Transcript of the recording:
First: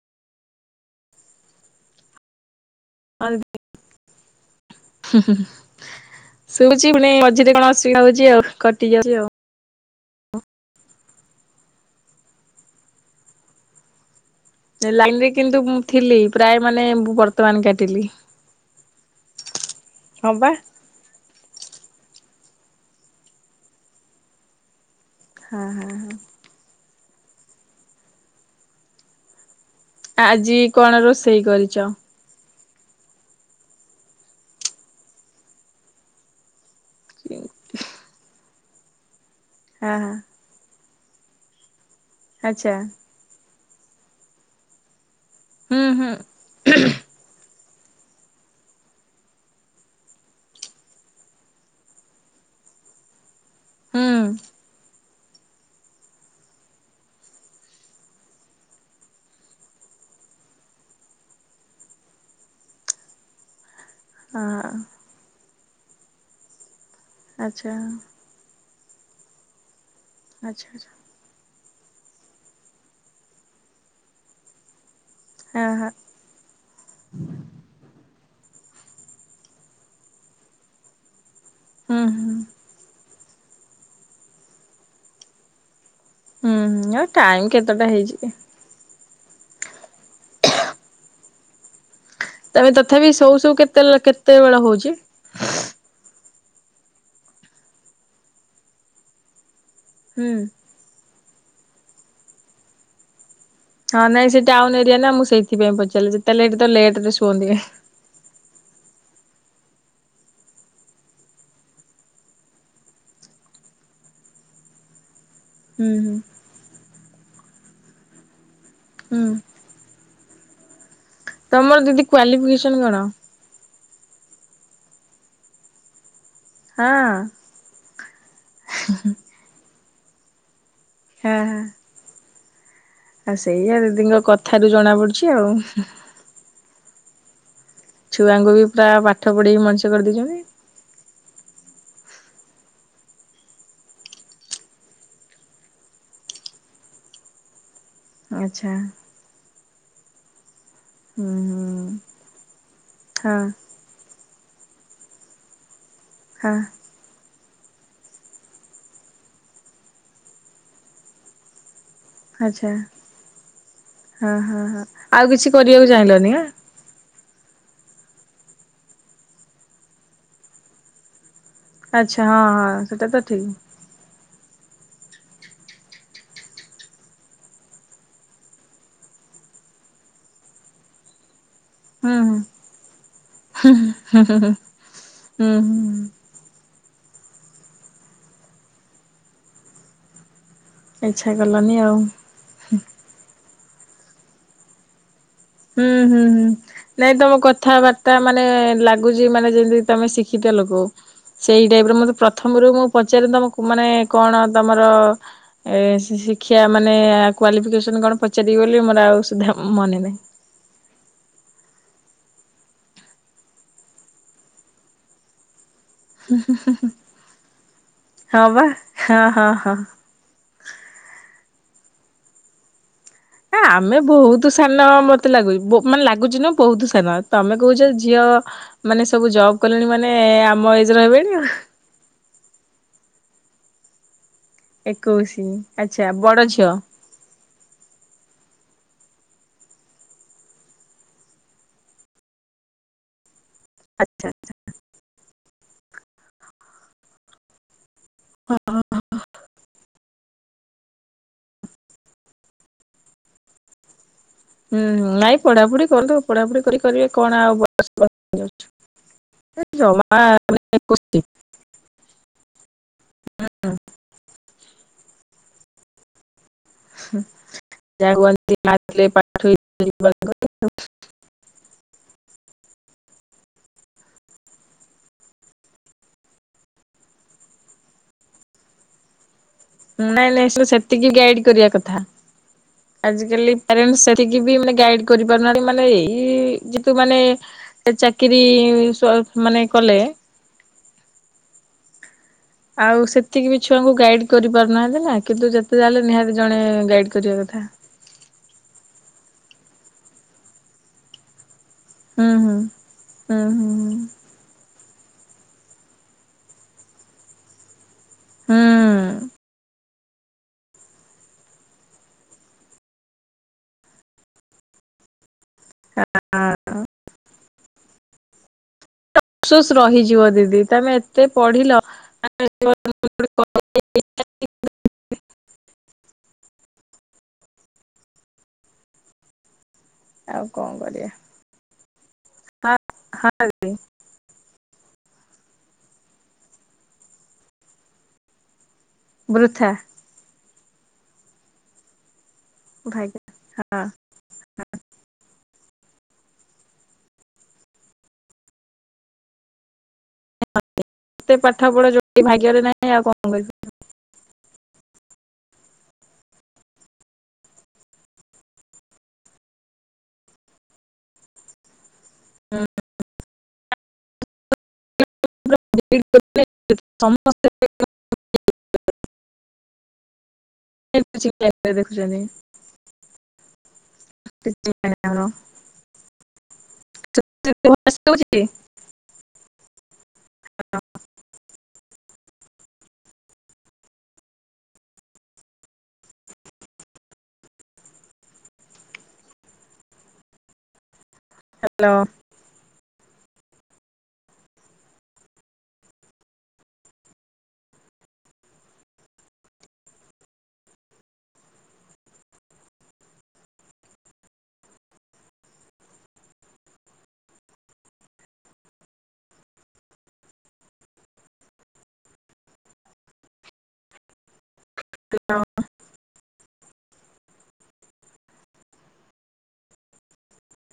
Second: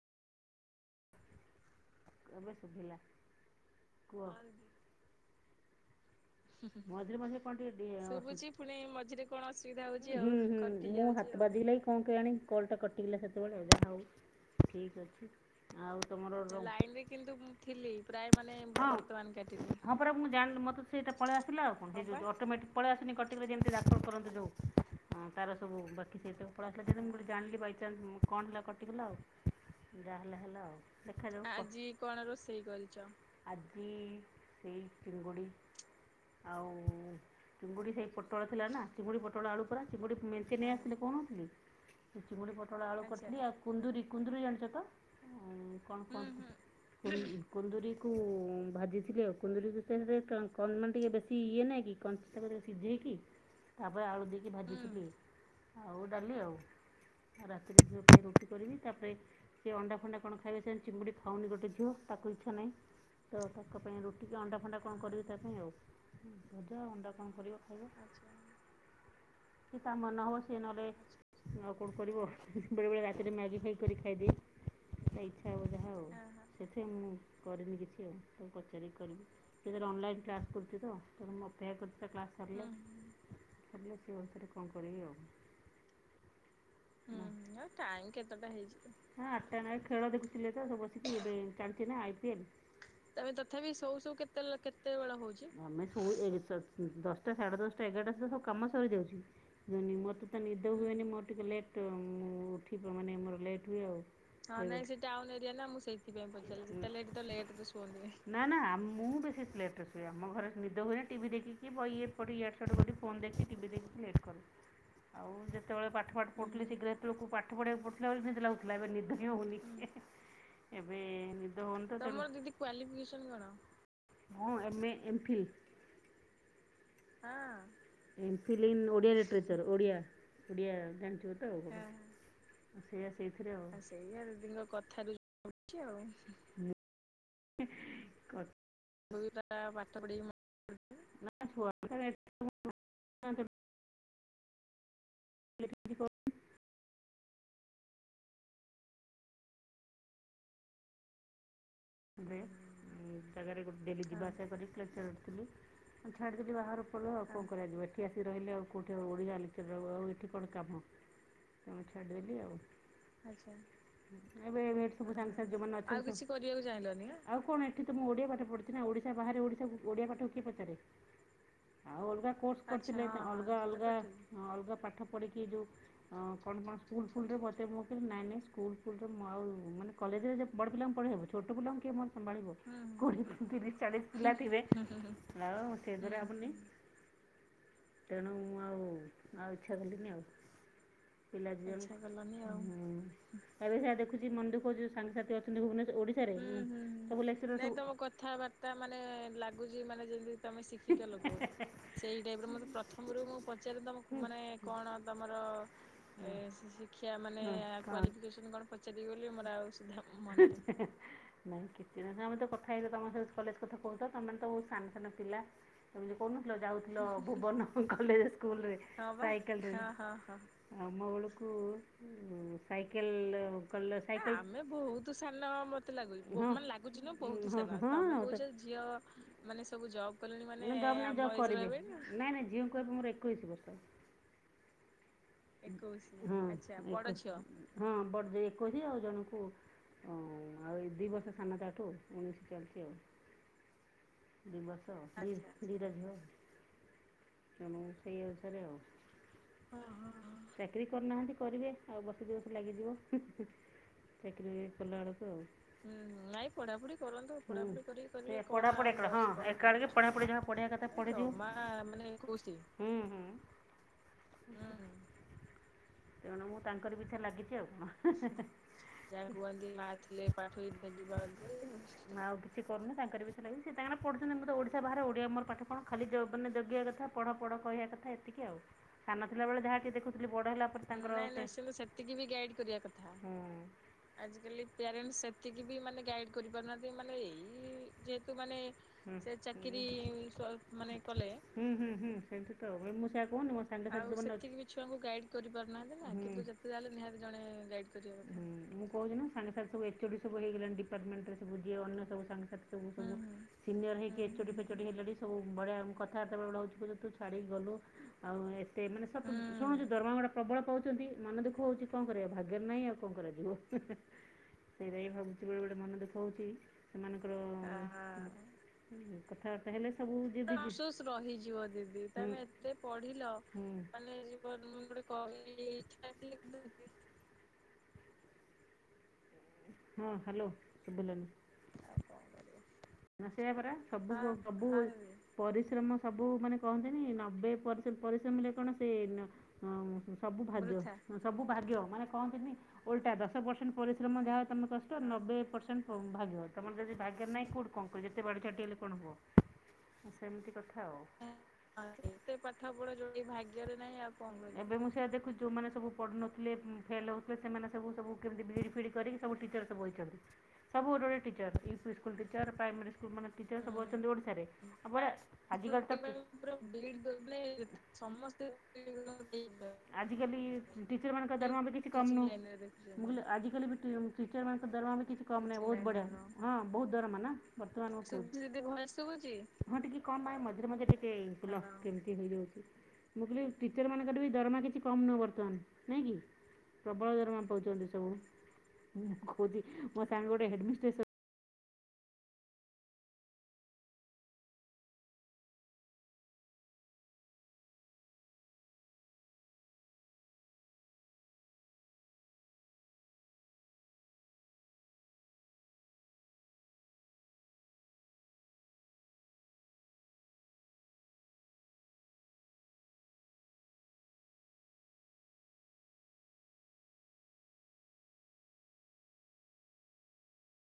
କେବେ [inaudible] ଶୁବୁଛି ପୁଣି ମଝିରେ କଣ ଅସୁବିଧା ହଉଛି ଆଉ କଟି ଯାଉଛି ଆଉ। ହୁଁ ହୁଁ ମୋ ହାତ ବାଜି କଣ କେଜାଣି କଲଟା କଟିଗଲା ସେତେବେଳେ ଆଉ। ଠିକ ଲାଇନ ଅଛି ରେ କିନ୍ତୁ ମୁଁ ଆଉ ଥିଲି ତମର ପ୍ରାୟ ମାନେ ଲାଇନକିନ୍ତୁ ବର୍ତ୍ତମାନ ଥିଲି କାଟିଲି। ପ୍ରାୟ ମାନେ ହଁ। ସମାନ କାଟିିଲି। ହଁ ପରା ମୁଁ ଜାଣିନି ମୋତେ। ପଳେଇ ଆସିଲା ଆଉ କଣ ଅଟୋମଟିକ ପଳେଇ ଆସୁନି କଟିକ କଟିକି ଦାଖଲ କରନ୍ତି ଯଉ। ହଁ ତାର ସବୁ ବାକି ସେଇ ତ। [unintelligible] ମୁଁ ଯେମତି ଜାଣିଲି ବାଇ ଚାନ୍ସ କଣ ହେଲା କଟିଗଲା ଆଉ। ଯାହେଲା ଆଜି ହେଲା ଆଉ କଣ ରୋଷେଇ ଦେଖାଯାଉ କରିଛ? ଆଜି କଣ ରୋଷେ ସେଇ କରିଛ। ଆଜି ସେଇ ଚିଙ୍ଗୁଡି। ଆଉ। ହଁ ଚିଙ୍ଗୁଡ଼ି ସେଇପୋଟଳ। ଥିଲା ନା ସେଭଳି। [unintelligible] ପୋଟଳ ଆଳୁ ପୁରା ସେ ହଁ ମେଞ୍ଚେ [unintelligible] ନେଇ ଆସିଥିଲେ। କଣଥିଲା [unintelligible] କି ଚିଙ୍ଗୁଡି ଆଚ୍ଛା। ପୋଟଳ ଆଳୁ କଷି ଦିଏ ଆଉ। କୁନ୍ଦୁୁରୀ କୁନ୍ଦୁରି ଜାଣିଛ ତ। ହୁଁ କଣ ହୁଁ କଣ ହୁ କୁନ୍ଦୁୁରି କୁ ଭାଜିଥିଲେଉ କୁନ୍ଦୁରକୁ ସେରେ [unintelligible] ଟିକେ ସିଝେଇକି ତାପରେ ଆଳୁ ହୁଁ। ଦେଇକି ଭାଜିଥିଲି। ଆଉ ଡାଲି ଆଉଉ ରାତିରେ ରୁଟି କରିବି ତାପରେ ସେ ଅଣ୍ଡା ଫଣ୍ଡା କଣ ଖାଇବେ ସେ ଚିଙ୍ଗୁଡ଼ି ଖାଉନି ଗୋଟେ ଝିଅ ତାକୁ ଇଚ୍ଛା ନାହିଁ ତ ତା ତାଙ୍କ ପାଇଁ ରୁଟି କି ଅଣ୍ଡା ହଁ ଫଣ୍ଡା କଣ କରିବି ତା ହ ଅଣ୍ଡା କଣ କରିବ ଆଚ୍ଛା ଖାଇବ। ସି ତା ମନ ହବ ନହେଲେ ସ୍ ଏ ଆଚ୍ଛା ନଲେ ଆଉ କଣ କରିବ ବେଳେ ବେଳେ ରାତିରେ ମ୍ୟାଗି ଖାଇ କରି ଖାଇଦିଏ। ସେ ଇଚ୍ଛା ହଁ ହବ ହଁ। ଯାହା ହଉ ସେଥିପାଇଁ ମୁଁ କରିନି କିଛି ଆଉ। ସବୁ ପଚାରିକି କରିବି ସେଥିରେ ଅନଲାଇନ୍ କ୍ଲାସ୍ କରୁଛି ତେଣୁ ମ ହୁଁ ସେପଚ ହୁଁ କ୍ଳାସରିଲ ଖରିଲ ସେ ଅବସାରେ କଣ କରିବି ଆଉ। ହୁଁ ହୁଁ ଆଉ ଟାଇମ ହେଲା। ଆଉ କେତେଟା ଟାଇମ୍ ହେଇଚିକି କେତେଟା ହେଇଯିବ। ହଁ ଆଠଟାଁ ନାଇଁ ଖେଳ ଦେଖୁଥିଲେ ତ ବସିକି ଏବେ ଚାଲିଛି ନା ଆଇ ପି ଏଲ୍। ତମେ ତଥାପି ତମେ ସୋଉ ସୋଉ ତଥାପି କେତେ ଶୋଉ ଶୋଉ କେତେବେଳ ହଉଛି? [unintelligible] ଆମେ ସୋଉ ଏ ଦଶଟା ସାଢ଼େ ଦଶଟା ଏଗାରଟା ସୁଧା ସବୁ କାମ ସରିଯାଉଛି। ଯ ମତେ ହୁଁ। ତ ନିଦ ହୁଏନି ମ ଟିକେ ଲେଟ୍ ମୁଁ ଉଠିବ ମାନେ ମୋର ଲେଟ୍ ହଁ ନାଇଁ ସେ ନ ଟାଉନ ନାଇଁ ସେ ଏରିଆ ନା ମୁଁ ଟାଉନ ଏରିଆ ନା ସେଇଥିପାଇଁ ମୁଁ ପଚାରିଲି ସେଇଥିପାଇଁ ଯେତେ ଲେଟ୍ ତ ପଚାରିଲି ଏ ଲେଟ ରେ ଲଟେ ଶୁଅନ୍ତି। ରେ ଶୁଅନ୍ତି। ନା ନା ମୁଁ [unintelligible] ଆମ ଘରେ ନିଦ ହୁଏନି ଟିଭି ଦେଖିକି ବହି ଏପଟେ ଇଆଡ଼ ସିଆଡେ ଫୋନ୍ ଦେଖି ଟିଭି ଦେଖିକି ଲେଟ୍ କରୁ ଆଉ ଯେତେବେଳେ ହୁଁ ହୁଁ। ପାଠ ପାଠ ପଢ଼ୁଥିଲି ଶୀଘ୍ର ଲୋକ ପାଠ ପଢିବାକୁ ବସିଲା ବେଳକୁ ମୁଁ ବୁଲାବୁଲ ଆଲ ବା ନିଦ ହୁଁ। ବି ହଉନି ତମର ଦିଦି ତେଣୁ କ୍ଵାଲିଫିକେସନ କଣ? କ୍ୱାଲିଫିକେସନ୍ ହଁ ଏମ ଏମ୍ଫିଲ୍ ହଁ। M Phil in Odia literature Odia Odia ହଁ ହଁ। [unintelligible] ସେଇଆ ସେଇଥିରେ ଆଉ ସେଇଆ ଦିଦିଙ୍କ କଥାରୁ ଜଣା ପଡୁଛି ଆଉ। [unintelligible] ଛୁଆଙ୍କୁ ବି ପୁରା ପାଠ ପଢେଇ ମଣିଷ ପାଠ ପଢିକି କରିଦେଇଛନ୍ତି। [unintelligible] [unintelligible] ଆଚ୍ଛା। ହୁଁ ହୁଁ। [unintelligible] ହଁ ତାପରେ ଡେଲି ଯିବା [unintelligible] ମୁଁ ଛାଡିଥିଲି ହଁ ବାହାର [inaudible] ଆଉ। କଣ କରାଯିବ ଏଠି ଆସି ରହିଲେ ଆଉ କୋଉଠି ଆଉ ଓଡ଼ିଆ ଲିଟେରଚର ଆଉ ଏଠି କଣ କାମ ତ ଡେଲି ଆଉ ଆଚ୍ଛା। ଆଚ୍ଛା ହଁ ହଁ ହଁ ଆଉ କିଛି କରିବାକୁ ଚାହିଁଲନି ଆଁ ଆଉ [unintelligible] ଆଉ କଣ ଏଠି ତ ମୁଁ ଓଡିଆ ପାଠ ପଢୁଛି ନା ଓଡିଶା ବାହାରେ ଓଡିଶା ଓଡିଆ ପାଠକୁ କିଏ ପଚାରେ? ଆଉ ଆଚ୍ଛା ଅଲଗା ହଁ କୋର୍ସ ହଁ କରିଥିଲେ ସେଟା ତ ଠିକ। ଅଲଗା ଅଲଗା ଅଲଗା ପାଠ ପଢ଼ିକି ଯୋଉ କଣ କଣ ସ୍କୁଲ୍ ଫୁଲରେ ବତେ ମୁଁ କହିଲି ନାଇଁ ନାଇଁ ସ୍କୁଲ ଫୁଲରେ ମୁଁ ଆଉ ମାନେ କଲେଜରେ ଯେ ବଡ ପିଲାଙ୍କୁ ପଢ଼େଇ ହେବ ବୁଲ କିଏ ମୋର ହୁଁ ହୁଁ ସମ୍ଭାଳିବ? [inaudible] ଚାଳିଶ ପିଲା ଥିବେ ହୁଁ ହୁଁ ଆଉ ସେଗୁରା ହବନି ତେଣୁ ମୁଁ ଆଉ ଆଉ ଇଚ୍ଛା କଲିନି ଆଉ। ଇଚ୍ଛା ପିଲା କଲନି ଇଚ୍ଛା ଆଉ। କଲନି ଆଉ। ଆରେ ସେଇଆ ଦେଖୁଛି ମନ ଦୁଃଖ ହଉଚି ସାଙ୍ଗସାଥି ଅ ହୁଁ ହୁଁ ହୁଁ ହୁଁ ନାଇଁ ସବୁ ତମ ଲେକ୍ଚରର ସବୁ ନାଇଁ ତମ କଥାବାର୍ତ୍ତା ମାନେ କଥାବାର୍ତ୍ତା ମାନେ ଲାଗୁଛି ମାନେ ଲାଗୁଛି ଯେମିତି ମାନେ ତମେ ଯେମତି ଶିକ୍ଷିତ ତମେ ଲୋକ। ଶିକ୍ଷିତ ଲୋକ ସେଇ ଟାଇପର ମତେ ସେଇ ଟାଇପର ପ୍ରଥମରୁ ମତେ ମୁଁ ପ୍ରଥମରୁ ପଚାରେ ମୁଁ ତମକୁ ପଚାରେ ମାନେ ତମକୁ କଣ ମାନେ ତମର କଣ ତମର ଶିକ୍ଷା ମାନେ କ୍ୱାଲିଫିକେସନ କଣ ପଚାରିବି ବୋଲି ମୋର ଆଉ ସୁଧା ମ [inaudible] କେତେ କଥା ହେଇ ତମ ସ କଲେଜ କଥା କହୁଛ ତମେ ତ ବହୁତ ସାନ ସାନ ପିଲା କହୁନଥିଲ ଯାଉଥିଲ ଭୁବନ କଲେଜ ସ୍କୁଲରେ ହଁ ବା ସାଇକେଲରେ ହଁ ହଁ ହଁ ମ ବେଳୁକୁ ସାଇ କେଲ ଆ ଆମେ କଲ ସାଇକେଲ ବହୁତ ଆମେ ସାନ ବହୁତ ମତେ ସାନ ଲାଗୁଛି ମାନେ ଲାଗୁଛି ନା ମାନେ ବହୁତ ଲାଗୁଛି ସାନ ନୁହଁ ବହୁତ ତମେ କହୁଛ ସାନ ଝିଅ ହଁ ଝିଅ ମାନେ ସବୁ ଜବ୍ ମାନେ କଲେଣି ସବୁ ଜବ୍ କଲେଣି ଆମ ମାନେ ଏଜର ହେବେଣି ଜବ୍ ଆଉ। କରିନି ଝିଅଙ୍କର ମୋର ଏକୋଇଶ ବର୍ଷ ଏକୋଇଶି ଆଚ୍ଛା ଏକୋଇଶି ବଡ ହଁ ଝିଅ। ଆଚ୍ଛା ବଡ ଝିଅ ହଁ ବ ଏକୋଇଶି ଆଉ ଜଣଙ୍କୁ ଆଉ ଏ ଦି ବର୍ଷ ସାନ ତାଠୁ ଉଣେଇଶ ଚାଲିଚି ଆଉ ଆଚ୍ଛା। ଦି ବର୍ଷ ଆଉ ଦିଇଟା ଝୁଅ ସେଇଉଷରେ ଆଉ ଚାକିରୀ କରିନାହାନ୍ତି କରିବେ ଆଉ ବସିଛି ବସ ଲାଗିଯିବ ହୁଁ ନାଇଁ ପଢାପଢି କରୁ ପଢାପଢି କରି କରିବେ କଣ ଆଉ ଚାକିଲାଉ ସେ ମୁ ତାଙ୍କର ବି ଇଚଛା ଲାଗିଛି ଆଉ କଣ ଆଉ କିଛି କରୁନ େଶ ଲାଗି ସେ ତାଙ୍କ ପଢୁଛନ୍ତି ମୁଁ ତ ଓଡ଼ିଶା ବାହାରେ ଓଡ଼ିଆ ମୋର ପାଠ କଣ ଖାଲି ମାନେ ଜଗିବା କଥାଢ଼ ପଢ଼ କହିବା କଥା ଏତିକି ଆଉାନ ଥିଲାବେଳେ ଯାହାକି ଦେୁଥିଲି ନାଇଁ ବଡ଼ ନାଇଁ ହେଲା ପରେ ସେତିକି ଗାଇଡ କରିବା କଥା। ସେତିକି ବି ଗାଇ କରିବା କଥା ଆଜିକାଲି ପ୍ୟାରେଣ୍ଟସ ସେତିକି ବି ଆିକାଲି ମାନେ ଗାଇଡ ପ୍ୟଣ୍ଟ ସେତିକି କରିପାରୁନାହାନ୍ତି ବି ମାନେ ଏଇ ଗାଇଡ କରିପାରୁନାହାନ୍ତି ଯେହେତୁ ମାନେ ଏଇ ଯେେତୁ ଚାକିରି ମାନେ ସେ ମାନେ ଚାକିରି କଲେ ମାନେ କଲେୁଁ ହୁଁ ସେମତି ତ ଆଉ ମୁଁ ସେ ସେତିକି କହୁନି ବି ମୋ ସଙ୍ଗି ଛୁଆଙ୍କୁ ଗାଇଡ କରିପାରୁନାହାନ୍ତି ନା କିନ୍ତୁ ଯେତେ ଯାହାହେଲେ ନିହାତି ଜଣେ ଲେ ଗାଇଡ ନିହା କରିବା କଥା। ଜଣେ କ ସାଙ୍ଗେ ସ ଏଚଓ ସୁ ହେଇଗ ଡିପାର୍ମେଣ୍ଟରେ ସ ଅନ୍ୟ ସବୁ ହୁଁ ହୁଁ ସାଙ୍ଗଥି ସବୁ ହୁଁ ହୁଁ ହୁଁ ସିନିୟର ହେଇକି ଏଚ ଚଟି ହେଲେଟି ସବୁ ଭଳିଆ କଥାବାର୍ତେବେଳେ ହେଉୁ ତୁ ଛାଡ଼ି ଗଲୁ ଆଉ ହୁଁ। ଏତେ ମାନେ ସବୁ ଧର୍ମା ପ୍ରବଳ ପାଉଛନ୍ତି ମନ ଦୁଃଖ ହଉଛି କଣ କରିବା ଭାଗ୍ୟରେ ନାହିଁ ଆଉ କଣ କରିବା ଯିବ ସେଇଟ ଭାବ। କିବେଳେ ବୋଡେ ମନ ଦେୁଖ ହଉଛି ସେମାନଙ୍କର। ଅଫସୋସ କଥାବ୍ରାତା ହେଲେ ସବୁ ରହିଯିବ ଦିଦି ତମେ ଅବଶୋଷ ଏତେ ରହିଯିବ ପଢିଲ ଦିଦି ତମେ ଏତେ ପଢିଲ ମାନେ ଯିବ [inaudible] ଇଛା ହଁ ଆଉ ହ୍ୟାଲୋ କଣ କରିବା ସୁଵିଲାନି। ହଁ ନା ହଁ ସେପରା ସୁବୁ ପରିଶ୍ରମ ସବୁ ମାନେ କହନ୍ତିନି ନବେ ପରସେଣ୍ଟ ପରିଶ୍ରମ ହେ କଣ। ସେ ବୃଥା। ସବୁ ସବୁ ଭାଗ୍ୟ ମାନେ ପହଞ୍ଚି ଓଲଟା ଭାଗ୍ୟ ଦଶ ପରର୍ସେଣ୍ଟ ହଁ ପରେ। ମ ଯାହା ତମେ କଷ୍ଟ ନବେ। ପ୍ରସେଣ୍ଟ ଭାଗ୍ୟ ତମର ଯଦି ଭାଗ୍ୟ ନହିଁ କଉଠି କଣ କରିବ ଯେତେ ବାଡି ଛାଟି ହେଲେ କଣ ହବ। ସେମିତି କଥା ଆଉ। ଏତେ ପାଠ ପଢା ଯୋଉଠି ଭାଗ୍ୟରେ ନାହିଁ ଆଉ କଣ କରିବୁ ସେ ଦେଖୁ ଯୋଉମାନେ ସବୁ ପଢୁନଥିଲେ ଫେଲ୍ ହେଉଥିଲେ ସେମାନେ ସବୁ ସବୁ କେମିତି ବିଡି ଫିଡ଼ କରି ସବୁ ଟିଚର ସବୁହେଇଛନ୍ତି ସବୁ ଗୋଟେ ଗୋଟି ଟିଚର ଟିଚର ପ୍ରାଇମେରୀ ସ୍କୁଲ ସବୁ ଅଛନ୍ତି ଓଡ଼ିଶାରେ [inaudible] ଆଜିକାଲି ସମସ୍ତେ ଟିଚର ମାନଙ୍କ ଦରମା ବି କିଛି କମ ଦେଖୁଛନ୍ତି। ନୁହେଁ। ଟିଚର ମନଙ୍କ ଦରମା ବି କିଛି କମ ନାହିଁ ବହୁତ ବଢିଆ ନହଁ। ହଁ ବହୁତ ଦରମା ନା ବର୍ତ୍ତମାନ ସମୟରେ। ହଁ ଟିକେ କଣ ମଝିରେ ମଝରେ ଟିକେ ଉଲମ୍। କେମିତି ହେଇଯାଉଛି ମୁଁ କହିଲି ଟିଚର ମାନଙ୍କର ବି ଦରମା କିଛି କମ୍ ନୁହେଁ ବର୍ତ୍ତମାନ ନାହିଁକି ପ୍ରବଳ ଦରମା ପାଉଛନ୍ତି ସବୁ। କହୁଛି ମୋ ସାଙ୍ଗ ଗୋଟେ ହେଡ ମିଷ୍ଟ୍ରେସ ଅଛି। ହ୍ୟାଲୋ। [unintelligible]